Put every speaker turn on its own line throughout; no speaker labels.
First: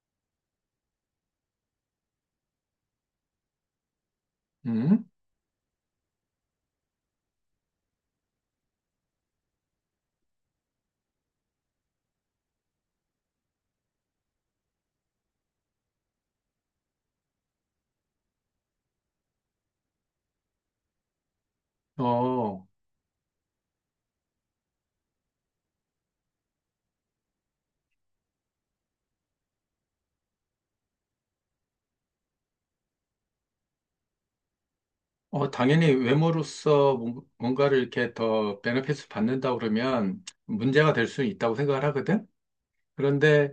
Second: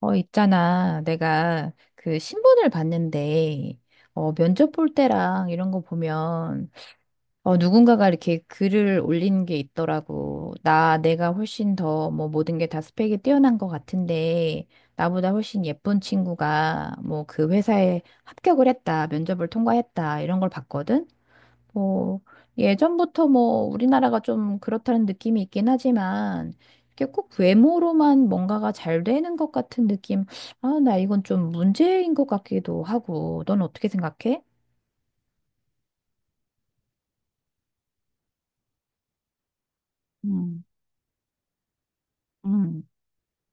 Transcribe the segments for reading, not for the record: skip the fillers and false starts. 있잖아. 내가 그 신문을 봤는데, 면접 볼
음?
때랑 이런 거 보면, 누군가가 이렇게 글을 올린 게 있더라고. 내가 훨씬 더, 뭐, 모든 게 다 스펙이 뛰어난 것 같은데, 나보다 훨씬 예쁜 친구가, 뭐, 그 회사에 합격을 했다, 면접을 통과했다, 이런 걸 봤거든? 뭐,
어,
예전부터 뭐, 우리나라가 좀 그렇다는 느낌이 있긴 하지만, 이게 꼭 외모로만 뭔가가 잘 되는 것 같은 느낌, 아, 나 이건 좀 문제인 것 같기도 하고, 넌 어떻게 생각해?
당연히 외모로서 뭔가를 이렇게 더 베네핏을 받는다 그러면
음,
문제가 될 수 있다고 생각을 하거든?
음,
그런데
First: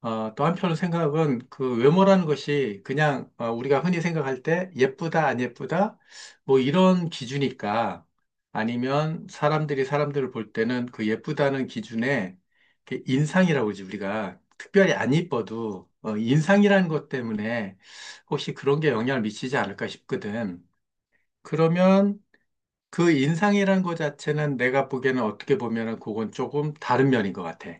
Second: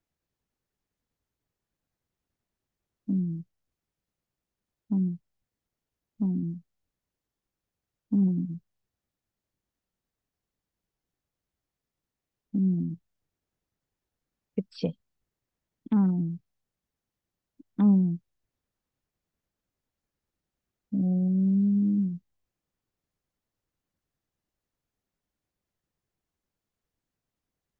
또 한편으로 생각은 그 외모라는 것이 그냥
음,
우리가 흔히 생각할 때
음,
예쁘다, 안 예쁘다, 뭐
음,
이런 기준일까? 아니면 사람들이 사람들을 볼 때는 그 예쁘다는 기준에
음,
이렇게 인상이라고 그러지, 우리가. 특별히
그치.
안 이뻐도
음,
인상이라는 것 때문에
음,
혹시 그런 게 영향을 미치지 않을까 싶거든.
음,
그러면 그 인상이라는 것 자체는 내가 보기에는 어떻게 보면은 그건 조금 다른 면인 것 같아.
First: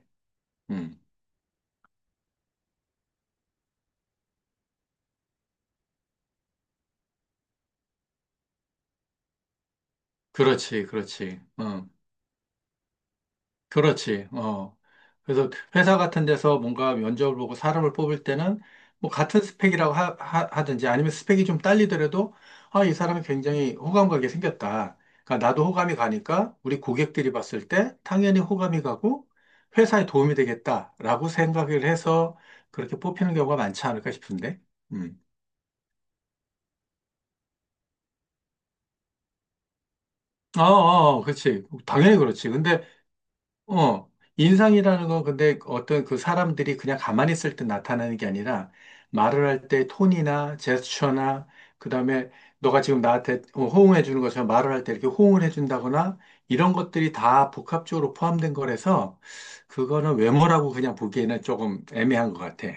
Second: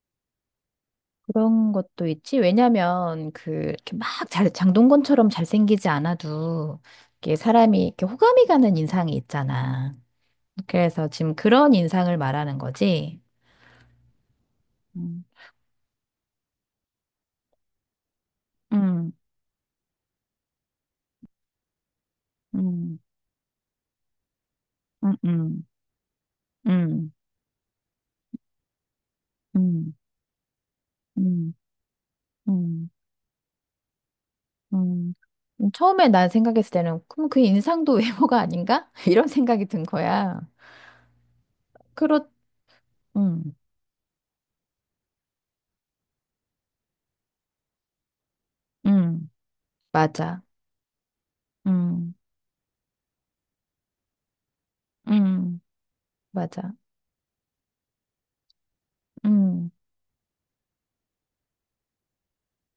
음.
그런 것도 있지. 왜냐면, 그, 이렇게 막 장동건처럼 잘생기지 않아도, 이게 사람이 이렇게 호감이 가는 인상이 있잖아.
그렇지,
그래서 지금
그렇지.
그런
어.
인상을 말하는 거지.
그렇지. 어.
음,
그래서 회사 같은 데서 뭔가 면접을 보고 사람을 뽑을 때는 뭐
음,
같은 스펙이라고 든지 아니면 스펙이 좀 딸리더라도 아, 이
음,
사람이 굉장히 호감 가게 생겼다.
음,
그러니까
음,
나도 호감이 가니까 우리
음,
고객들이 봤을 때 당연히 호감이 가고
음,
회사에 도움이 되겠다라고 생각을 해서
음,
그렇게 뽑히는 경우가 많지 않을까 싶은데.
음,
음.
처음에 난 생각했을 때는 그럼 그 인상도 외모가 아닌가? 이런 생각이 든 거야.
어, 어, 어. 그렇지. 당연히
그렇,
그렇지. 근데
음,
어, 인상이라는 건 근데 어떤 그 사람들이 그냥 가만히 있을 때 나타나는 게 아니라
음,
말을 할 때
맞아.
톤이나 제스처나
음,
그다음에 너가 지금 나한테 호응해 주는 것처럼 말을 할 때 이렇게 호응을 해
음,
준다거나
맞아.
이런 것들이 다 복합적으로 포함된 거라서
음.
그거는 외모라고 그냥 보기에는 조금 애매한 것 같아.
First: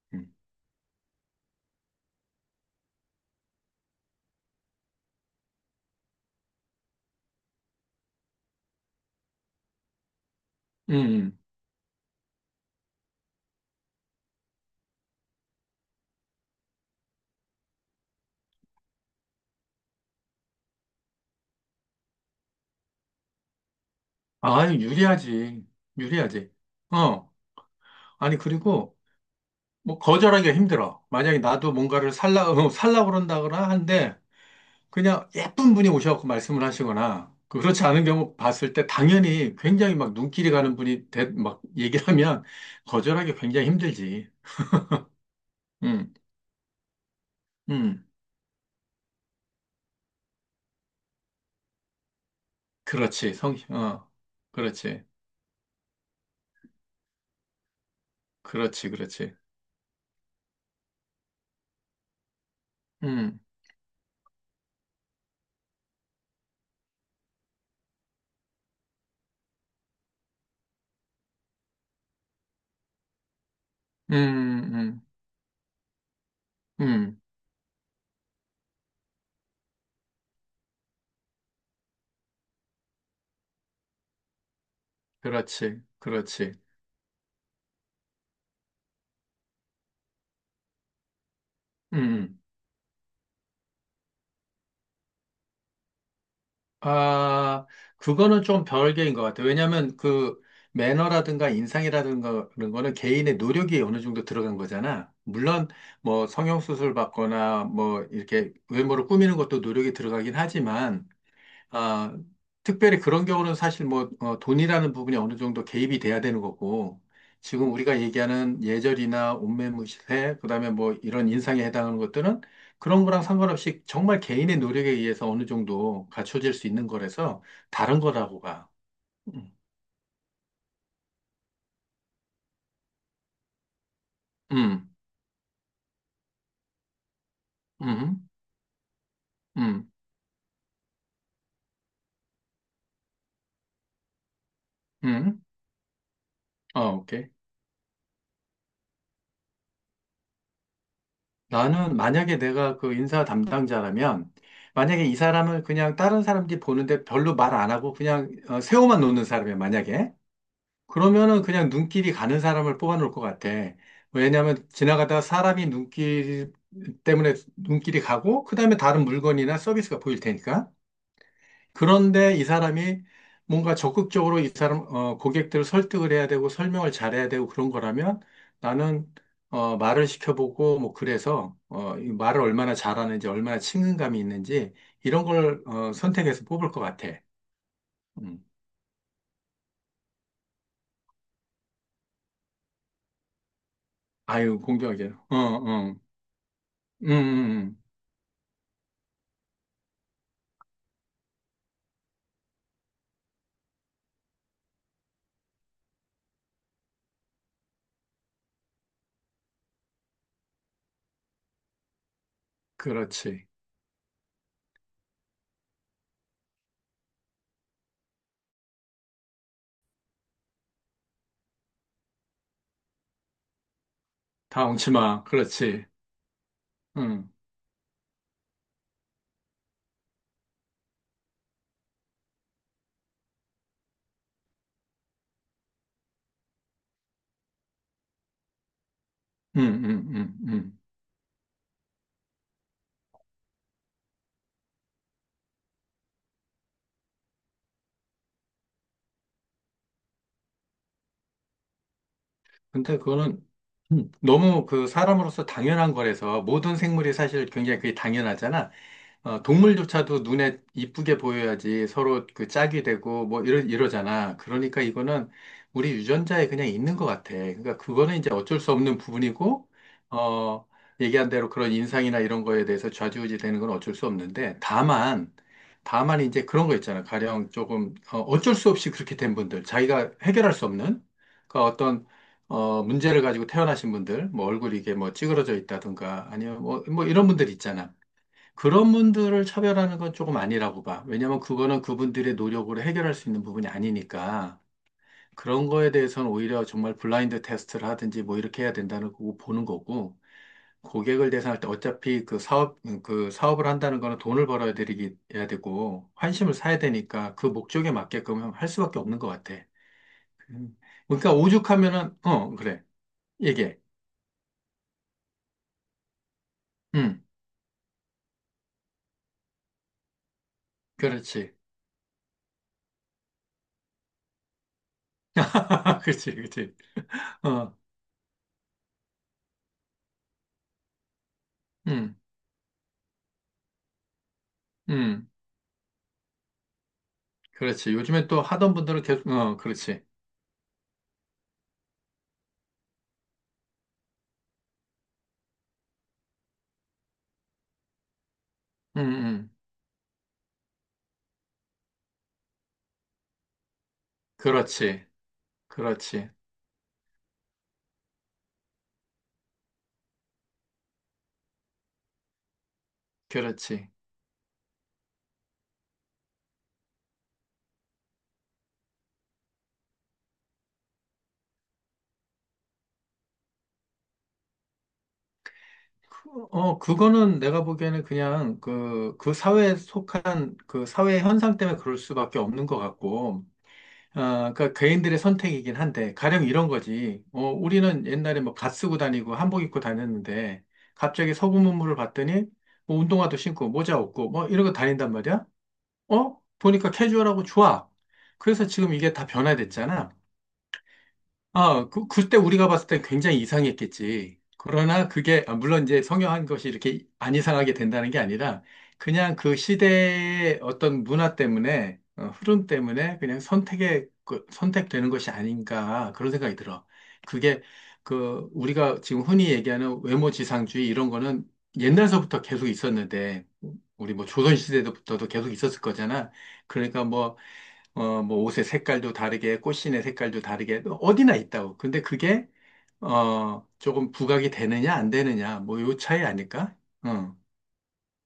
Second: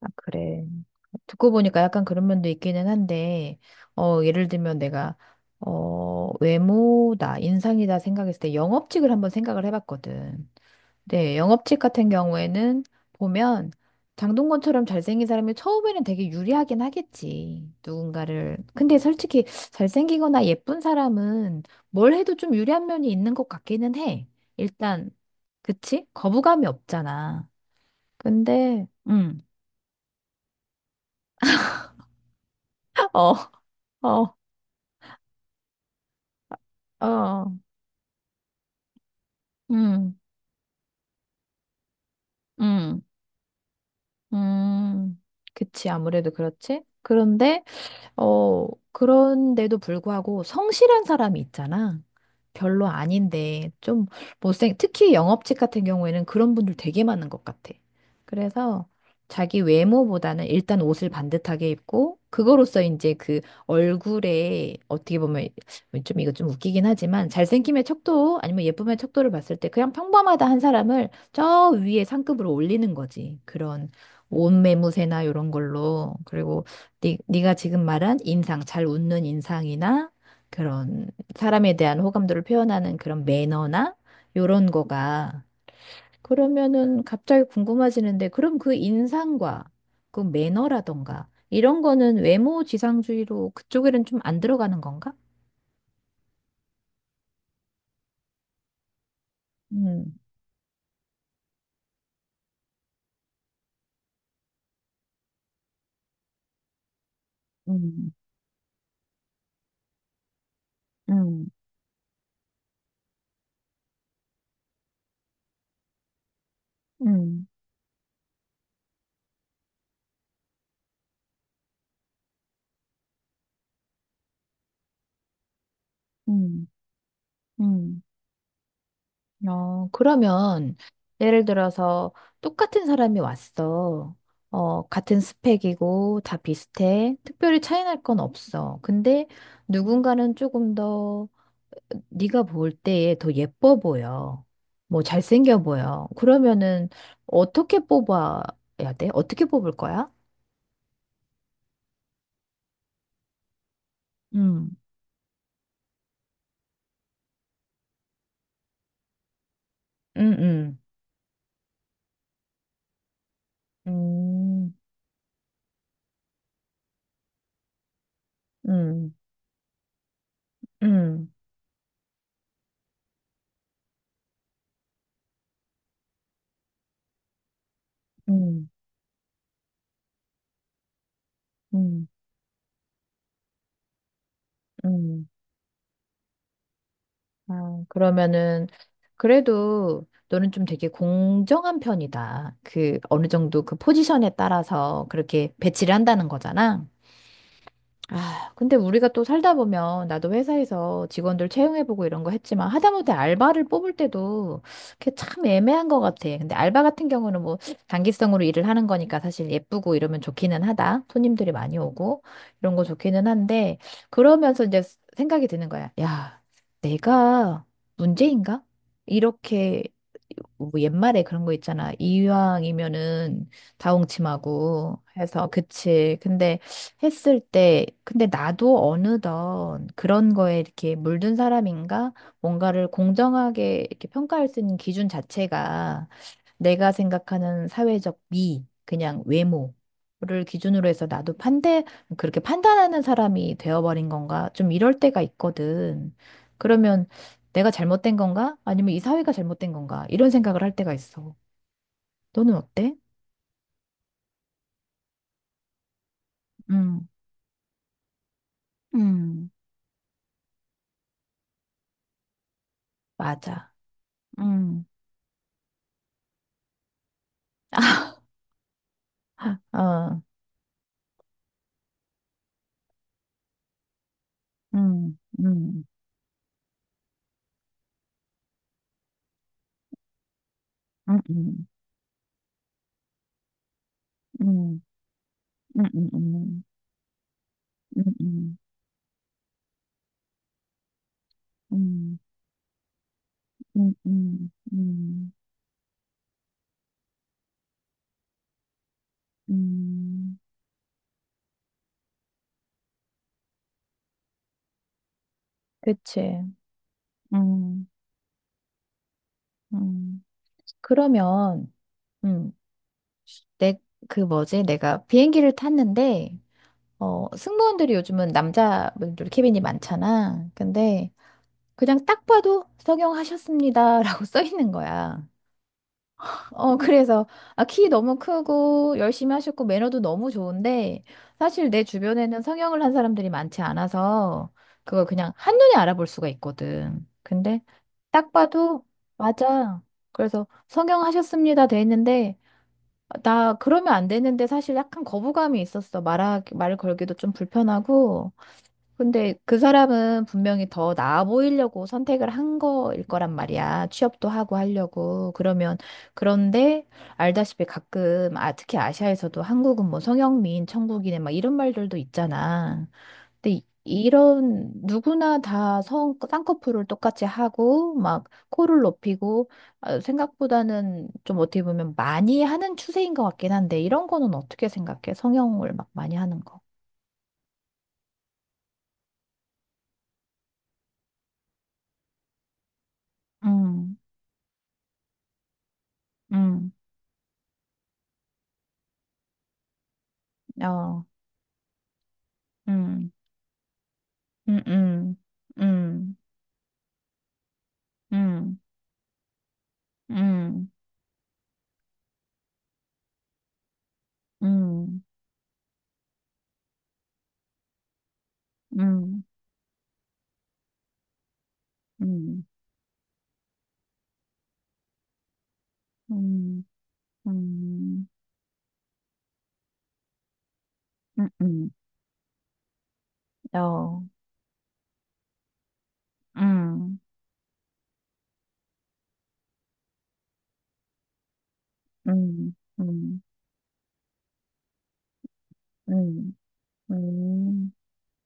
아,
음.
그래. 듣고 보니까 약간 그런 면도 있기는 한데, 예를 들면 내가, 외모다, 인상이다 생각했을 때 영업직을 한번 생각을 해봤거든. 네,
음.
영업직 같은 경우에는 보면 장동건처럼 잘생긴 사람이 처음에는 되게 유리하긴 하겠지. 누군가를. 근데 솔직히 잘생기거나 예쁜 사람은 뭘 해도 좀 유리한 면이 있는 것 같기는 해.
아,
일단,
유리하지.
그치?
유리하지.
거부감이
어.
없잖아.
아니,
근데,
그리고
음.
뭐 거절하기가 힘들어. 만약에 나도 뭔가를 살라, 살라
어,
그런다거나 한데
어.
그냥 예쁜 분이 오셔갖고 말씀을 하시거나
어,
그렇지 않은 경우 봤을 때 당연히 굉장히 막
음,
눈길이 가는 분이 대, 막 얘기를 하면
음,
거절하기 굉장히 힘들지.
음. 그치,
음,
아무래도 그렇지. 그런데
음,
그런데도 불구하고 성실한 사람이 있잖아. 별로
그렇지. 성,
아닌데 좀
어, 그렇지,
특히 영업직 같은 경우에는 그런 분들 되게 많은 것 같아. 그래서
그렇지, 그렇지.
자기 외모보다는 일단 옷을 반듯하게 입고 그거로써 이제
음,
그 얼굴에 어떻게 보면 좀 이거 좀 웃기긴 하지만 잘생김의 척도 아니면 예쁨의 척도를 봤을 때 그냥 평범하다 한 사람을 저 위에 상급으로 올리는 거지. 그런 옷
음, 음,
매무새나 이런 걸로. 그리고 네,
음,
네가 지금 말한 인상, 잘 웃는 인상이나 그런 사람에 대한 호감도를 표현하는 그런 매너나 요런 거가
그렇지, 그렇지.
그러면은 갑자기 궁금해지는데 그럼 그 인상과 그 매너라던가 이런 거는
음. 응.
외모 지상주의로 그쪽에는 좀 안 들어가는 건가?
아, 그거는 좀 별개인 것 같아요. 왜냐하면
음,
그 매너라든가 인상이라든가 그런 거는 개인의 노력이 어느 정도 들어간 거잖아. 물론 뭐 성형수술 받거나 뭐
음,
이렇게 외모를 꾸미는 것도 노력이 들어가긴 하지만
음,
아, 특별히 그런 경우는 사실 뭐 돈이라는 부분이 어느 정도 개입이 돼야 되는 거고
음,
지금 우리가 얘기하는 예절이나 옷매무새 그다음에 뭐 이런 인상에 해당하는 것들은 그런 거랑 상관없이 정말 개인의 노력에 의해서 어느 정도 갖춰질
음,
수 있는 거라서 다른
음.
거라고 가. 음,
그러면 예를 들어서 똑같은 사람이 왔어.
음,
같은 스펙이고 다 비슷해. 특별히 차이 날 건
음,
없어. 근데
음,
누군가는 조금 더 네가 볼 때에 더 예뻐 보여. 뭐
음.
잘생겨 보여. 그러면은
어, 오케이.
어떻게 뽑아야 돼? 어떻게 뽑을 거야?
나는 만약에 내가 그 인사 담당자라면
음.
만약에 이 사람을 그냥 다른 사람들이 보는데 별로 말 안 하고 그냥 세워만 놓는 사람이야, 만약에.
음, 음,
그러면은 그냥 눈길이 가는 사람을 뽑아놓을 것 같아. 왜냐하면
음,
지나가다 사람이 눈길 때문에 눈길이 가고, 그 다음에 다른
음,
물건이나 서비스가 보일 테니까.
음,
그런데 이 사람이 뭔가 적극적으로 이 사람, 고객들을 설득을 해야 되고, 설명을 잘해야 되고 그런 거라면
음,
나는, 말을 시켜보고, 뭐, 그래서,
음,
이 말을 얼마나 잘하는지, 얼마나 친근감이 있는지, 이런
음.
걸, 선택해서 뽑을 것 같아.
아,
음.
그러면은 그래도 너는 좀 되게 공정한 편이다. 그 어느 정도 그 포지션에
아유,
따라서
공정하게. 어,
그렇게
어.
배치를 한다는 거잖아.
음, 음.
아, 근데 우리가 또 살다 보면 나도 회사에서 직원들 채용해보고 이런 거 했지만 하다못해 알바를 뽑을 때도 그게 참 애매한 것 같아. 근데 알바 같은 경우는 뭐 단기성으로 일을 하는 거니까 사실 예쁘고 이러면 좋기는 하다. 손님들이 많이 오고 이런 거 좋기는
그렇지.
한데 그러면서 이제 생각이 드는 거야. 야, 내가 문제인가? 이렇게 뭐 옛말에 그런 거 있잖아. 이왕이면은
다
다홍침하고
엉치마.
해서
그렇지.
그치. 근데
응,
했을 때, 근데 나도 어느덧 그런 거에 이렇게 물든 사람인가? 뭔가를 공정하게 이렇게 평가할 수 있는 기준 자체가 내가 생각하는 사회적 미, 그냥
응, 응, 응,
외모를
응.
기준으로 해서 나도 그렇게 판단하는 사람이 되어버린 건가? 좀 이럴 때가 있거든. 그러면 내가 잘못된 건가? 아니면 이 사회가 잘못된 건가? 이런 생각을 할 때가 있어. 너는 어때?
근데 그거는 너무 그 사람으로서 당연한 거라서 모든
음,
생물이 사실 굉장히 그게 당연하잖아.
음,
동물조차도 눈에 이쁘게 보여야지 서로 그 짝이 되고 뭐
맞아.
이러잖아. 그러니까
음.
이거는 우리 유전자에 그냥 있는 것 같아. 그러니까 그거는 이제 어쩔 수 없는 부분이고,
어.
어, 얘기한 대로 그런 인상이나 이런 거에 대해서 좌지우지 되는 건 어쩔 수 없는데,
음,
다만,
음,
다만 이제 그런 거 있잖아. 가령 조금, 어쩔 수 없이 그렇게 된 분들, 자기가 해결할 수 없는,
음,
그러니까
음,
어떤, 문제를 가지고 태어나신 분들, 뭐 얼굴이
음,
이게 뭐 찌그러져
음, 음,
있다든가, 아니면
음,
뭐 이런 분들 있잖아.
음,
그런 분들을 차별하는 건 조금 아니라고 봐. 왜냐면 그거는
음,
그분들의 노력으로 해결할 수 있는 부분이
음, 음,
아니니까.
음,
그런 거에 대해서는 오히려 정말 블라인드 테스트를 하든지 뭐 이렇게 해야 된다는 거고 보는 거고.
음.
고객을 대상할 때 어차피 그 사업을 한다는 거는 돈을 벌어야 되기, 해야 되고,
그치.
환심을 사야 되니까 그
음,
목적에 맞게끔 할 수밖에 없는 것 같아.
음,
음. 그러니까
그러면,
오죽하면은,
음,
어, 그래.
내,
얘기해.
그 뭐지? 내가 비행기를 탔는데,
음,
승무원들이 요즘은 남자분들 캐빈이 많잖아. 근데
그렇지.
그냥 딱 봐도 성형하셨습니다라고 써 있는 거야.
그렇지, 그렇지.
그래서, 아,
어,
키 너무 크고, 열심히 하셨고, 매너도 너무 좋은데, 사실 내
음,
주변에는 성형을 한 사람들이 많지 않아서, 그걸
음.
그냥 한눈에 알아볼 수가 있거든. 근데,
그렇지. 요즘에
딱
또 하던
봐도,
분들은 계속, 어,
맞아.
그렇지.
그래서, 성형하셨습니다. 돼 있는데, 나 그러면 안 되는데, 사실 약간 거부감이 있었어. 말을 걸기도 좀 불편하고,
응,
근데
응.
그 사람은 분명히 더 나아 보이려고 선택을 한 거일 거란 말이야. 취업도 하고
그렇지.
하려고. 그러면,
그렇지.
그런데 알다시피 가끔, 아, 특히 아시아에서도 한국은 뭐 성형미인 천국이네, 막 이런 말들도 있잖아. 근데
그렇지.
이런 누구나 다 쌍꺼풀을 똑같이 하고, 막 코를 높이고, 아, 생각보다는 좀 어떻게 보면 많이 하는 추세인 것 같긴 한데, 이런 거는 어떻게 생각해? 성형을 막 많이 하는 거.
어, 그거는 내가 보기에는 그냥 그 사회에 속한 그 사회 현상 때문에 그럴 수밖에 없는 것 같고,
음,
그러니까 개인들의 선택이긴 한데, 가령 이런
음,
거지. 우리는 옛날에 뭐 갓 쓰고 다니고 한복 입고 다녔는데,
어.
갑자기 서구 문물을 봤더니, 뭐
음,
운동화도 신고 모자 없고, 뭐 이런 거 다닌단
음,
말이야?
음,
어? 보니까 캐주얼하고 좋아.
음, 음,
그래서 지금 이게 다 변화됐잖아.
음,
아, 그때 우리가 봤을 때 굉장히 이상했겠지.
음,
그러나 그게, 아, 물론 이제 성형한 것이 이렇게 안 이상하게 된다는 게 아니라,
음,
그냥 그 시대의 어떤 문화 때문에,
음,
흐름 때문에 그냥 선택되는 것이 아닌가, 그런 생각이
음,
들어. 그게,
음,
그, 우리가 지금 흔히 얘기하는 외모지상주의 이런
음,
거는
음,
옛날서부터 계속 있었는데,
어,
우리 뭐 조선시대부터도 계속 있었을 거잖아.
음,
그러니까 뭐, 어, 뭐 옷의 색깔도 다르게, 꽃신의 색깔도 다르게, 어디나 있다고. 근데 그게,
음, 음,
조금 부각이 되느냐, 안 되느냐, 뭐 요 차이
음,
아닐까? 어.
음.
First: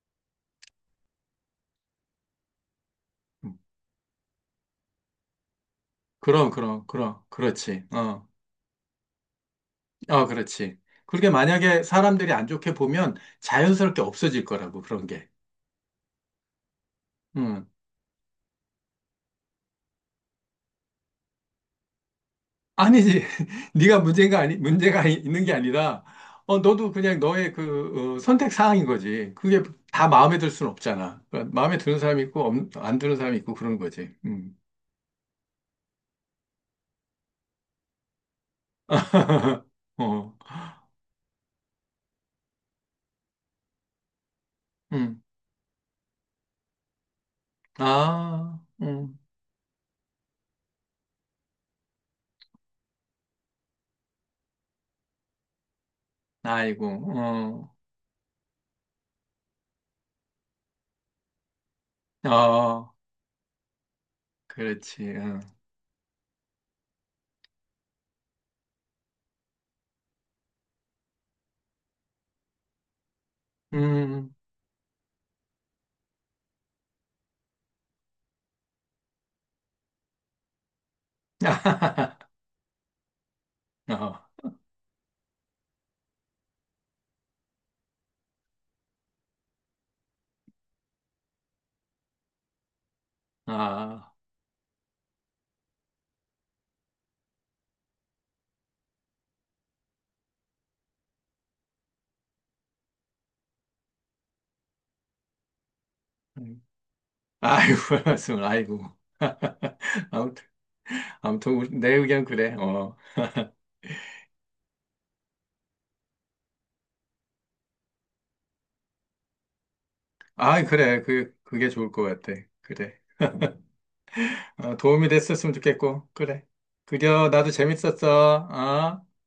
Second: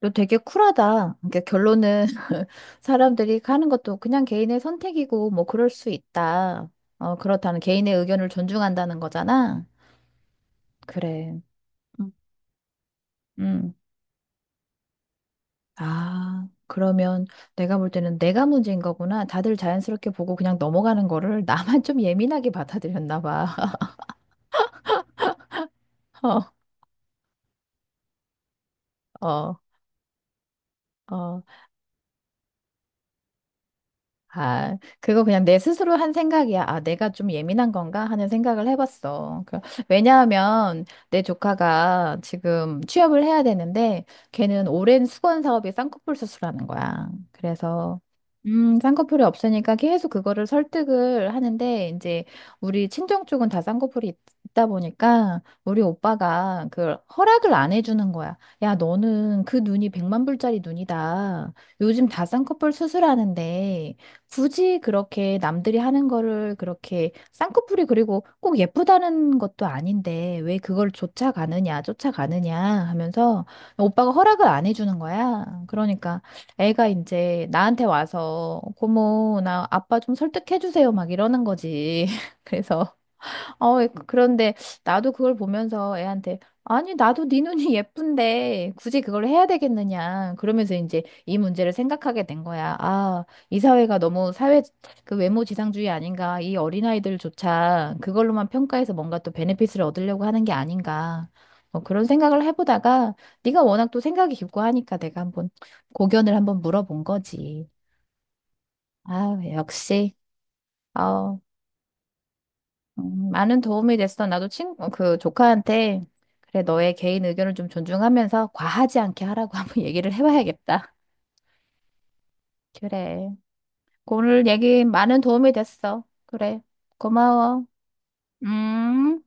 너 되게 쿨하다. 그러니까 결론은 사람들이
음.
하는 것도 그냥 개인의 선택이고 뭐 그럴 수 있다.
그럼,
그렇다는
그렇지.
개인의
어,
의견을 존중한다는 거잖아.
어, 그렇지. 그게 렇
그래.
만약에
음.
사람들이 안 좋게 보면
음.
자연스럽게 없어질 거라고, 그런 게.
아, 그러면
음.
내가 볼 때는 내가 문제인 거구나. 다들 자연스럽게 보고 그냥 넘어가는 거를 나만 좀 예민하게 받아들였나
아니지.
봐.
네가 문제가 있는 게 아니라, 너도 그냥 너의 선택 사항인 거지.
어,
그게 다 마음에 들 수는 없잖아.
어.
그러니까 마음에 드는 사람이 있고, 안 드는 사람이 있고, 그런 거지. 음.
아, 그거 그냥 내 스스로 한 생각이야. 아, 내가 좀 예민한 건가 하는 생각을 해봤어.
어,
왜냐하면 내 조카가 지금 취업을 해야 되는데 걔는 오랜
음,
수건 사업이 쌍꺼풀 수술하는 거야. 그래서
아,
쌍꺼풀이 없으니까 계속 그거를 설득을 하는데 이제 우리 친정 쪽은 다 쌍꺼풀이 있다 보니까 우리 오빠가
아이고,
그 허락을 안 해주는 거야. 야, 너는 그 눈이 100만 불짜리 눈이다. 요즘 다
어,
쌍꺼풀
어,
수술하는데 굳이
그렇지,
그렇게
응,
남들이 하는 거를 그렇게 쌍꺼풀이 그리고 꼭 예쁘다는 것도 아닌데 왜 그걸 쫓아가느냐, 쫓아가느냐 하면서 오빠가
음,
허락을 안 해주는 거야. 그러니까 애가 이제 나한테 와서 고모, 나 아빠 좀 설득해주세요 막 이러는 거지. 그래서
어,
그런데 나도 그걸 보면서 애한테 아니, 나도 네 눈이 예쁜데 굳이 그걸 해야 되겠느냐. 그러면서 이제 이 문제를 생각하게 된 거야. 아, 이 사회가
아,
너무 사회 그 외모 지상주의 아닌가. 이 어린아이들조차 그걸로만 평가해서 뭔가 또 베네핏을 얻으려고 하는 게 아닌가. 그런 생각을 해보다가 네가 워낙 또 생각이 깊고 하니까 내가 한번 고견을 한번
음.
물어본 거지.
아이고, 말씀, 아이고,
아, 역시.
아무튼,
어,
아무튼, 내 의견 그래, 어,
많은 도움이 됐어. 나도 그 조카한테 그래, 너의 개인 의견을 좀 존중하면서 과하지 않게 하라고 한번 얘기를
아,
해봐야겠다.
그래, 그게 좋을 것 같아, 그래,
그래. 오늘
어,
얘기
도움이
많은 도움이
됐었으면
됐어.
좋겠고, 그래,
그래.
그려, 나도
고마워.
재밌었어, 어?
음.